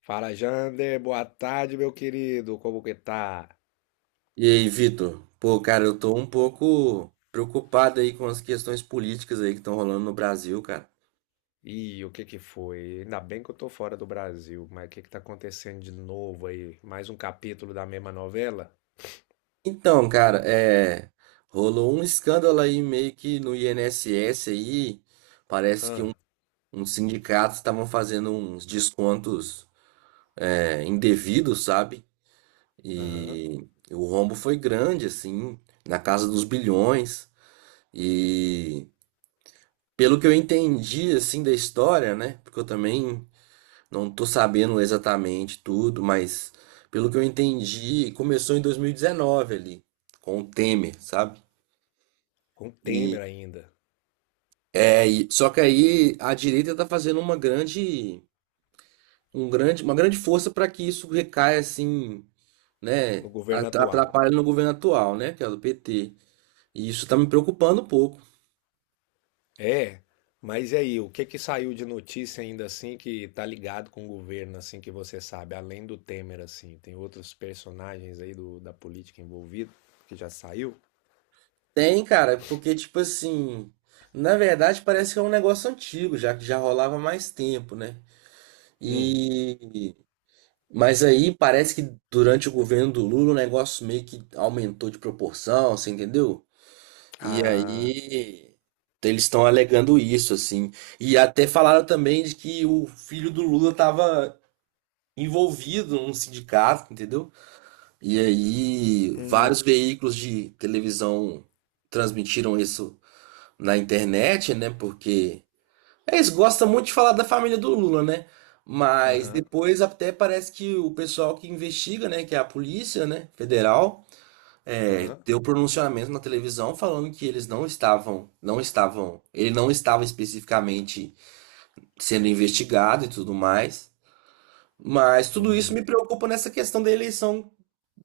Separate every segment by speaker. Speaker 1: Fala, Jander, boa tarde, meu querido. Como que tá?
Speaker 2: E aí, Vitor? Pô, cara, eu tô um pouco preocupado aí com as questões políticas aí que estão rolando no Brasil, cara.
Speaker 1: Ih, o que que foi? Ainda bem que eu tô fora do Brasil, mas o que que tá acontecendo de novo aí? Mais um capítulo da mesma novela?
Speaker 2: Então, cara, rolou um escândalo aí meio que no INSS aí, parece que
Speaker 1: Ah,
Speaker 2: uns sindicatos estavam fazendo uns descontos, indevidos, sabe?
Speaker 1: aham.
Speaker 2: E o rombo foi grande, assim, na casa dos bilhões. E pelo que eu entendi, assim, da história, né? Porque eu também não tô sabendo exatamente tudo, mas pelo que eu entendi, começou em 2019 ali, com o Temer, sabe?
Speaker 1: Com
Speaker 2: E
Speaker 1: Temer ainda,
Speaker 2: só que aí a direita tá fazendo uma uma grande força para que isso recaia assim,
Speaker 1: no
Speaker 2: né,
Speaker 1: governo atual.
Speaker 2: atrapalhe no governo atual, né, que é o do PT. E isso tá me preocupando um pouco.
Speaker 1: É, mas e aí, o que que saiu de notícia ainda assim que tá ligado com o governo, assim, que você sabe, além do Temer, assim? Tem outros personagens aí da política envolvida que já saiu?
Speaker 2: Tem, cara, porque tipo assim, na verdade parece que é um negócio antigo, já que já rolava há mais tempo, né?
Speaker 1: Hum.
Speaker 2: E Mas aí parece que durante o governo do Lula o negócio meio que aumentou de proporção, você entendeu? E
Speaker 1: Ah,
Speaker 2: aí eles estão alegando isso, assim. E até falaram também de que o filho do Lula estava envolvido num sindicato, entendeu? E aí
Speaker 1: hum,
Speaker 2: vários veículos de televisão transmitiram isso na internet, né? Porque é isso, gosta muito de falar da família do Lula, né? Mas
Speaker 1: aham,
Speaker 2: depois até parece que o pessoal que investiga, né, que é a polícia, né, federal,
Speaker 1: aham.
Speaker 2: deu pronunciamento na televisão falando que eles não estavam, ele não estava especificamente sendo investigado e tudo mais. Mas tudo isso
Speaker 1: Uhum.
Speaker 2: me preocupa nessa questão da eleição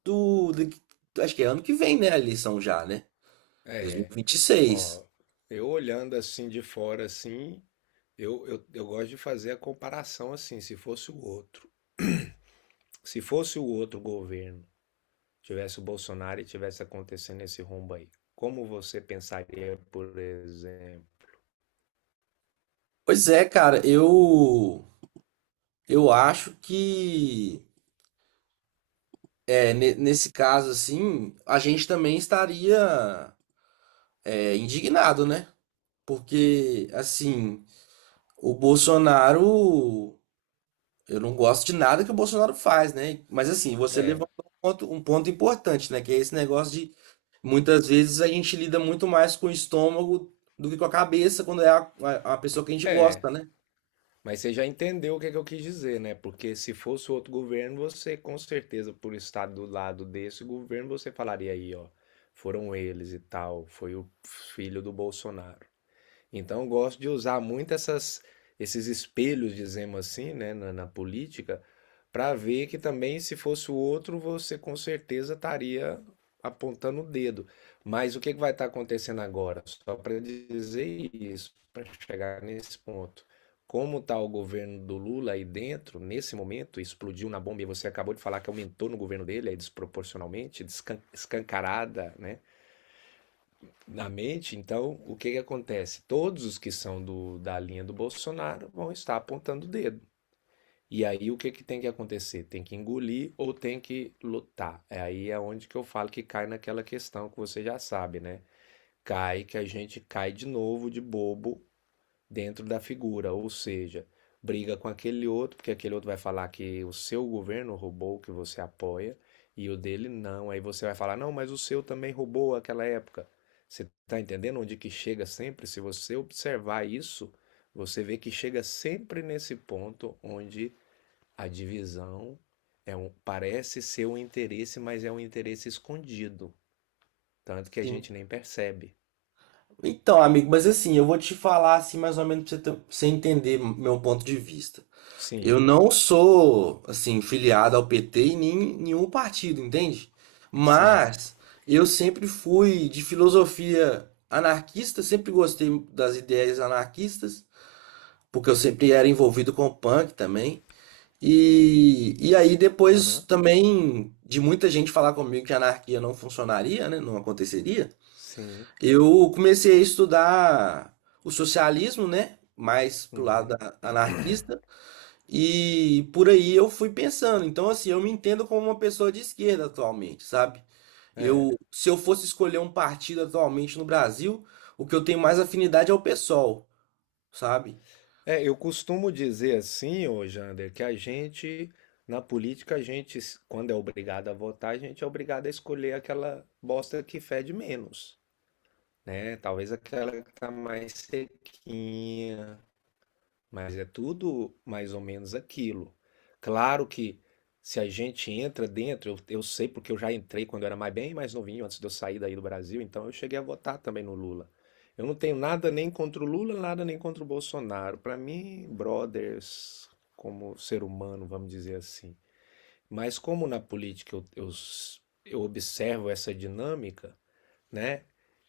Speaker 2: do, de- acho que é ano que vem, né, a eleição já, né?
Speaker 1: É,
Speaker 2: 2026.
Speaker 1: ó, eu olhando assim de fora assim, eu gosto de fazer a comparação assim, se fosse o outro, se fosse o outro governo, tivesse o Bolsonaro e tivesse acontecendo esse rombo aí, como você pensaria, por exemplo?
Speaker 2: Pois é, cara, eu acho que é, nesse caso, assim, a gente também estaria, indignado, né? Porque, assim, o Bolsonaro. Eu não gosto de nada que o Bolsonaro faz, né? Mas, assim, você
Speaker 1: É,
Speaker 2: levantou um ponto importante, né? Que é esse negócio de. Muitas vezes a gente lida muito mais com o estômago do que com a cabeça quando é a pessoa que a gente
Speaker 1: é,
Speaker 2: gosta, né?
Speaker 1: mas você já entendeu o que é que eu quis dizer, né? Porque se fosse outro governo, você com certeza, por estar do lado desse governo, você falaria aí, ó, foram eles e tal, foi o filho do Bolsonaro. Então, eu gosto de usar muito essas, esses espelhos, dizemos assim, né, na política, para ver que também, se fosse o outro, você com certeza estaria apontando o dedo. Mas o que que vai estar acontecendo agora? Só para dizer isso, para chegar nesse ponto. Como está o governo do Lula aí dentro, nesse momento, explodiu na bomba e você acabou de falar que aumentou no governo dele, aí desproporcionalmente, escancarada, né? Na mente, então o que que acontece? Todos os que são da linha do Bolsonaro vão estar apontando o dedo. E aí o que que tem que acontecer? Tem que engolir ou tem que lutar? É aí é onde que eu falo que cai naquela questão que você já sabe, né? Cai que a gente cai de novo de bobo dentro da figura, ou seja, briga com aquele outro, porque aquele outro vai falar que o seu governo roubou o que você apoia e o dele não. Aí você vai falar, não, mas o seu também roubou aquela época. Você está entendendo onde que chega sempre? Se você observar isso, você vê que chega sempre nesse ponto onde a divisão é um, parece ser um interesse, mas é um interesse escondido, tanto que a
Speaker 2: Sim.
Speaker 1: gente nem percebe.
Speaker 2: Então, amigo, mas assim, eu vou te falar assim mais ou menos pra pra você entender meu ponto de vista.
Speaker 1: Sim,
Speaker 2: Eu não sou, assim, filiado ao PT e nem nenhum partido, entende?
Speaker 1: sim,
Speaker 2: Mas eu sempre fui de filosofia anarquista, sempre gostei das ideias anarquistas, porque eu sempre era envolvido com punk também. E aí depois
Speaker 1: aham,
Speaker 2: também de muita gente falar comigo que a anarquia não funcionaria, né, não aconteceria,
Speaker 1: sim,
Speaker 2: eu comecei a estudar o socialismo, né, mais pro
Speaker 1: uhum,
Speaker 2: anarquista. E por aí eu fui pensando. Então, assim, eu me entendo como uma pessoa de esquerda atualmente, sabe? Eu,
Speaker 1: é.
Speaker 2: se eu fosse escolher um partido atualmente no Brasil, o que eu tenho mais afinidade é o PSOL, sabe?
Speaker 1: É, eu costumo dizer assim, ô Jander, que a gente, na política, a gente, quando é obrigado a votar, a gente é obrigado a escolher aquela bosta que fede menos, né? Talvez aquela que tá mais sequinha, mas é tudo mais ou menos aquilo. Claro que se a gente entra dentro, eu sei porque eu já entrei quando eu era mais bem mais novinho, antes de eu sair daí do Brasil, então eu cheguei a votar também no Lula. Eu não tenho nada nem contra o Lula, nada nem contra o Bolsonaro. Para mim, brothers, como ser humano, vamos dizer assim. Mas como na política eu observo essa dinâmica, né?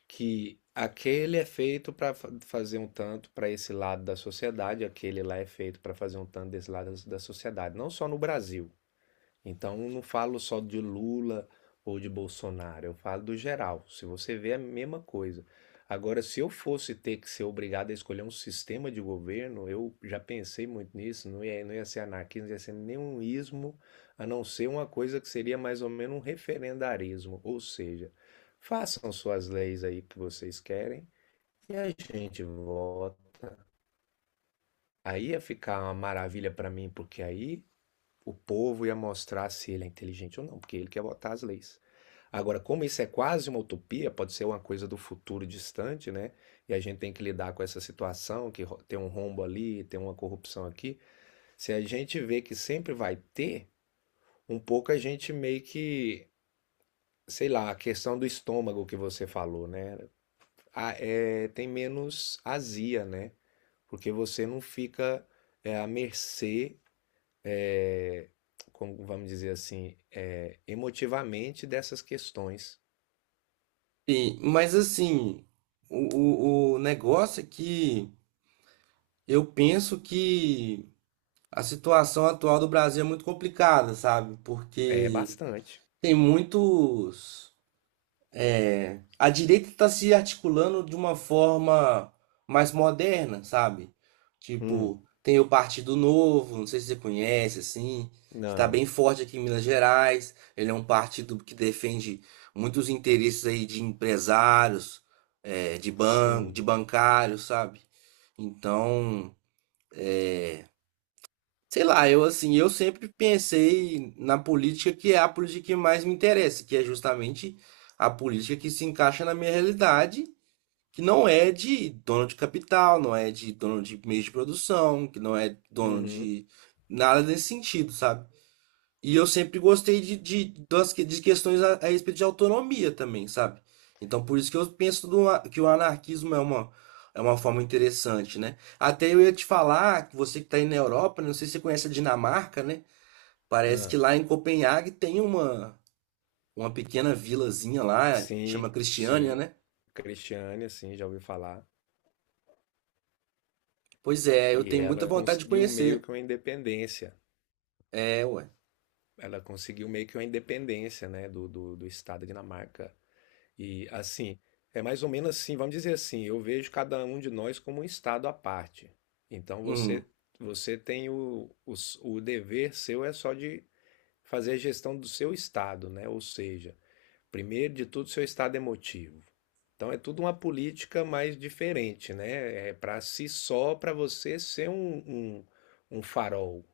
Speaker 1: Que aquele é feito para fazer um tanto para esse lado da sociedade, aquele lá é feito para fazer um tanto desse lado da sociedade, não só no Brasil, então, eu não falo só de Lula ou de Bolsonaro, eu falo do geral. Se você vê, é a mesma coisa. Agora, se eu fosse ter que ser obrigado a escolher um sistema de governo, eu já pensei muito nisso, não ia ser anarquismo, não ia ser nenhum ismo, a não ser uma coisa que seria mais ou menos um referendarismo. Ou seja, façam suas leis aí que vocês querem e a gente vota. Aí ia ficar uma maravilha para mim, porque aí o povo ia mostrar se ele é inteligente ou não, porque ele quer botar as leis. Agora, como isso é quase uma utopia, pode ser uma coisa do futuro distante, né? E a gente tem que lidar com essa situação, que tem um rombo ali, tem uma corrupção aqui. Se a gente vê que sempre vai ter, um pouco a gente meio que, sei lá, a questão do estômago que você falou, né? Ah, é, tem menos azia, né? Porque você não fica à mercê é, como vamos dizer assim, emotivamente dessas questões.
Speaker 2: Mas assim, o negócio é que eu penso que a situação atual do Brasil é muito complicada, sabe?
Speaker 1: É
Speaker 2: Porque
Speaker 1: bastante.
Speaker 2: tem muitos. É, a direita está se articulando de uma forma mais moderna, sabe?
Speaker 1: Hum,
Speaker 2: Tipo, tem o Partido Novo, não sei se você conhece, assim, que está
Speaker 1: não,
Speaker 2: bem forte aqui em Minas Gerais. Ele é um partido que defende muitos interesses aí de empresários, de banco, de
Speaker 1: sim,
Speaker 2: bancários, sabe? Então, sei lá, eu assim, eu sempre pensei na política que é a política que mais me interessa, que é justamente a política que se encaixa na minha realidade, que não é de dono de capital, não é de dono de meios de produção, que não é dono
Speaker 1: uhum,
Speaker 2: de nada nesse sentido, sabe? E eu sempre gostei de questões a respeito de autonomia também, sabe? Então por isso que eu penso que o anarquismo é é uma forma interessante, né? Até eu ia te falar, que você que está aí na Europa, né, não sei se você conhece a Dinamarca, né? Parece
Speaker 1: ah,
Speaker 2: que lá em Copenhague tem uma pequena vilazinha lá, chama
Speaker 1: sim,
Speaker 2: Cristiânia,
Speaker 1: sim.
Speaker 2: né?
Speaker 1: Cristiane, assim, já ouvi falar.
Speaker 2: Pois é, eu
Speaker 1: E
Speaker 2: tenho muita
Speaker 1: ela
Speaker 2: vontade de
Speaker 1: conseguiu meio
Speaker 2: conhecer.
Speaker 1: que uma independência.
Speaker 2: É, ué.
Speaker 1: Ela conseguiu meio que uma independência, né, do Estado da Dinamarca. E assim, é mais ou menos assim, vamos dizer assim, eu vejo cada um de nós como um estado à parte. Então
Speaker 2: Uhum.
Speaker 1: você você tem o dever seu é só de fazer a gestão do seu estado, né? Ou seja, primeiro de tudo seu estado emotivo. Então é tudo uma política mais diferente, né? É para si só, para você ser um, um farol,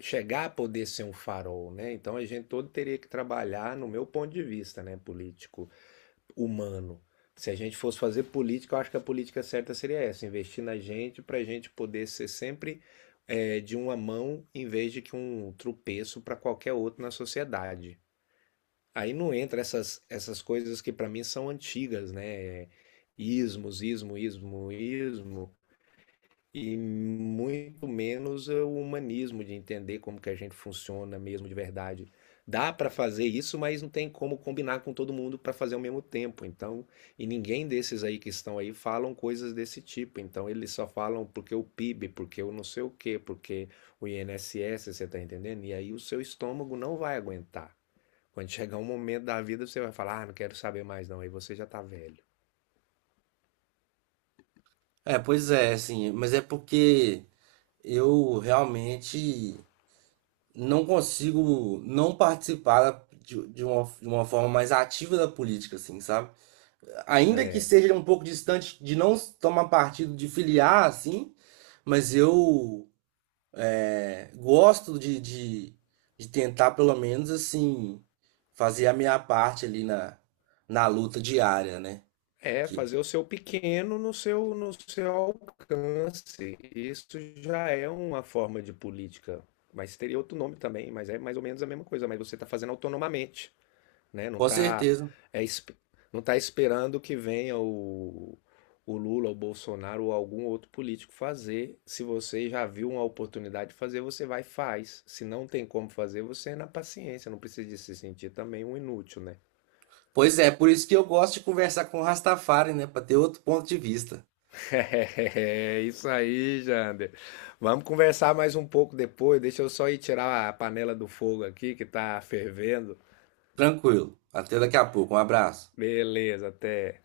Speaker 1: chegar a poder ser um farol, né? Então a gente todo teria que trabalhar, no meu ponto de vista, né, político humano. Se a gente fosse fazer política, eu acho que a política certa seria essa: investir na gente para a gente poder ser sempre de uma mão em vez de que um tropeço para qualquer outro na sociedade. Aí não entra essas coisas que para mim são antigas, né? É ismos, ismo, ismo, ismo, e muito menos o humanismo de entender como que a gente funciona mesmo de verdade. Dá para fazer isso, mas não tem como combinar com todo mundo para fazer ao mesmo tempo. Então, e ninguém desses aí que estão aí falam coisas desse tipo. Então, eles só falam porque o PIB, porque o não sei o quê, porque o INSS, você está entendendo? E aí o seu estômago não vai aguentar. Quando chegar um momento da vida, você vai falar: "Ah, não quero saber mais não". Aí você já tá velho.
Speaker 2: É, pois é, assim, mas é porque eu realmente não consigo não participar de uma forma mais ativa da política, assim, sabe? Ainda que
Speaker 1: É.
Speaker 2: seja um pouco distante de não tomar partido, de filiar, assim, mas eu, gosto de tentar, pelo menos, assim, fazer a minha parte ali na, na luta diária, né?
Speaker 1: É,
Speaker 2: Que
Speaker 1: fazer o seu pequeno no seu alcance. Isso já é uma forma de política. Mas teria outro nome também, mas é mais ou menos a mesma coisa. Mas você está fazendo autonomamente, né?
Speaker 2: com certeza.
Speaker 1: É, esp- não tá esperando que venha o Lula, o Bolsonaro ou algum outro político fazer. Se você já viu uma oportunidade de fazer, você vai e faz. Se não tem como fazer, você é na paciência. Não precisa de se sentir também um inútil, né?
Speaker 2: Pois é, por isso que eu gosto de conversar com o Rastafari, né? Para ter outro ponto de vista.
Speaker 1: É isso aí, Jander. Vamos conversar mais um pouco depois. Deixa eu só ir tirar a panela do fogo aqui que tá fervendo.
Speaker 2: Tranquilo. Até daqui a pouco. Um abraço.
Speaker 1: Beleza, até.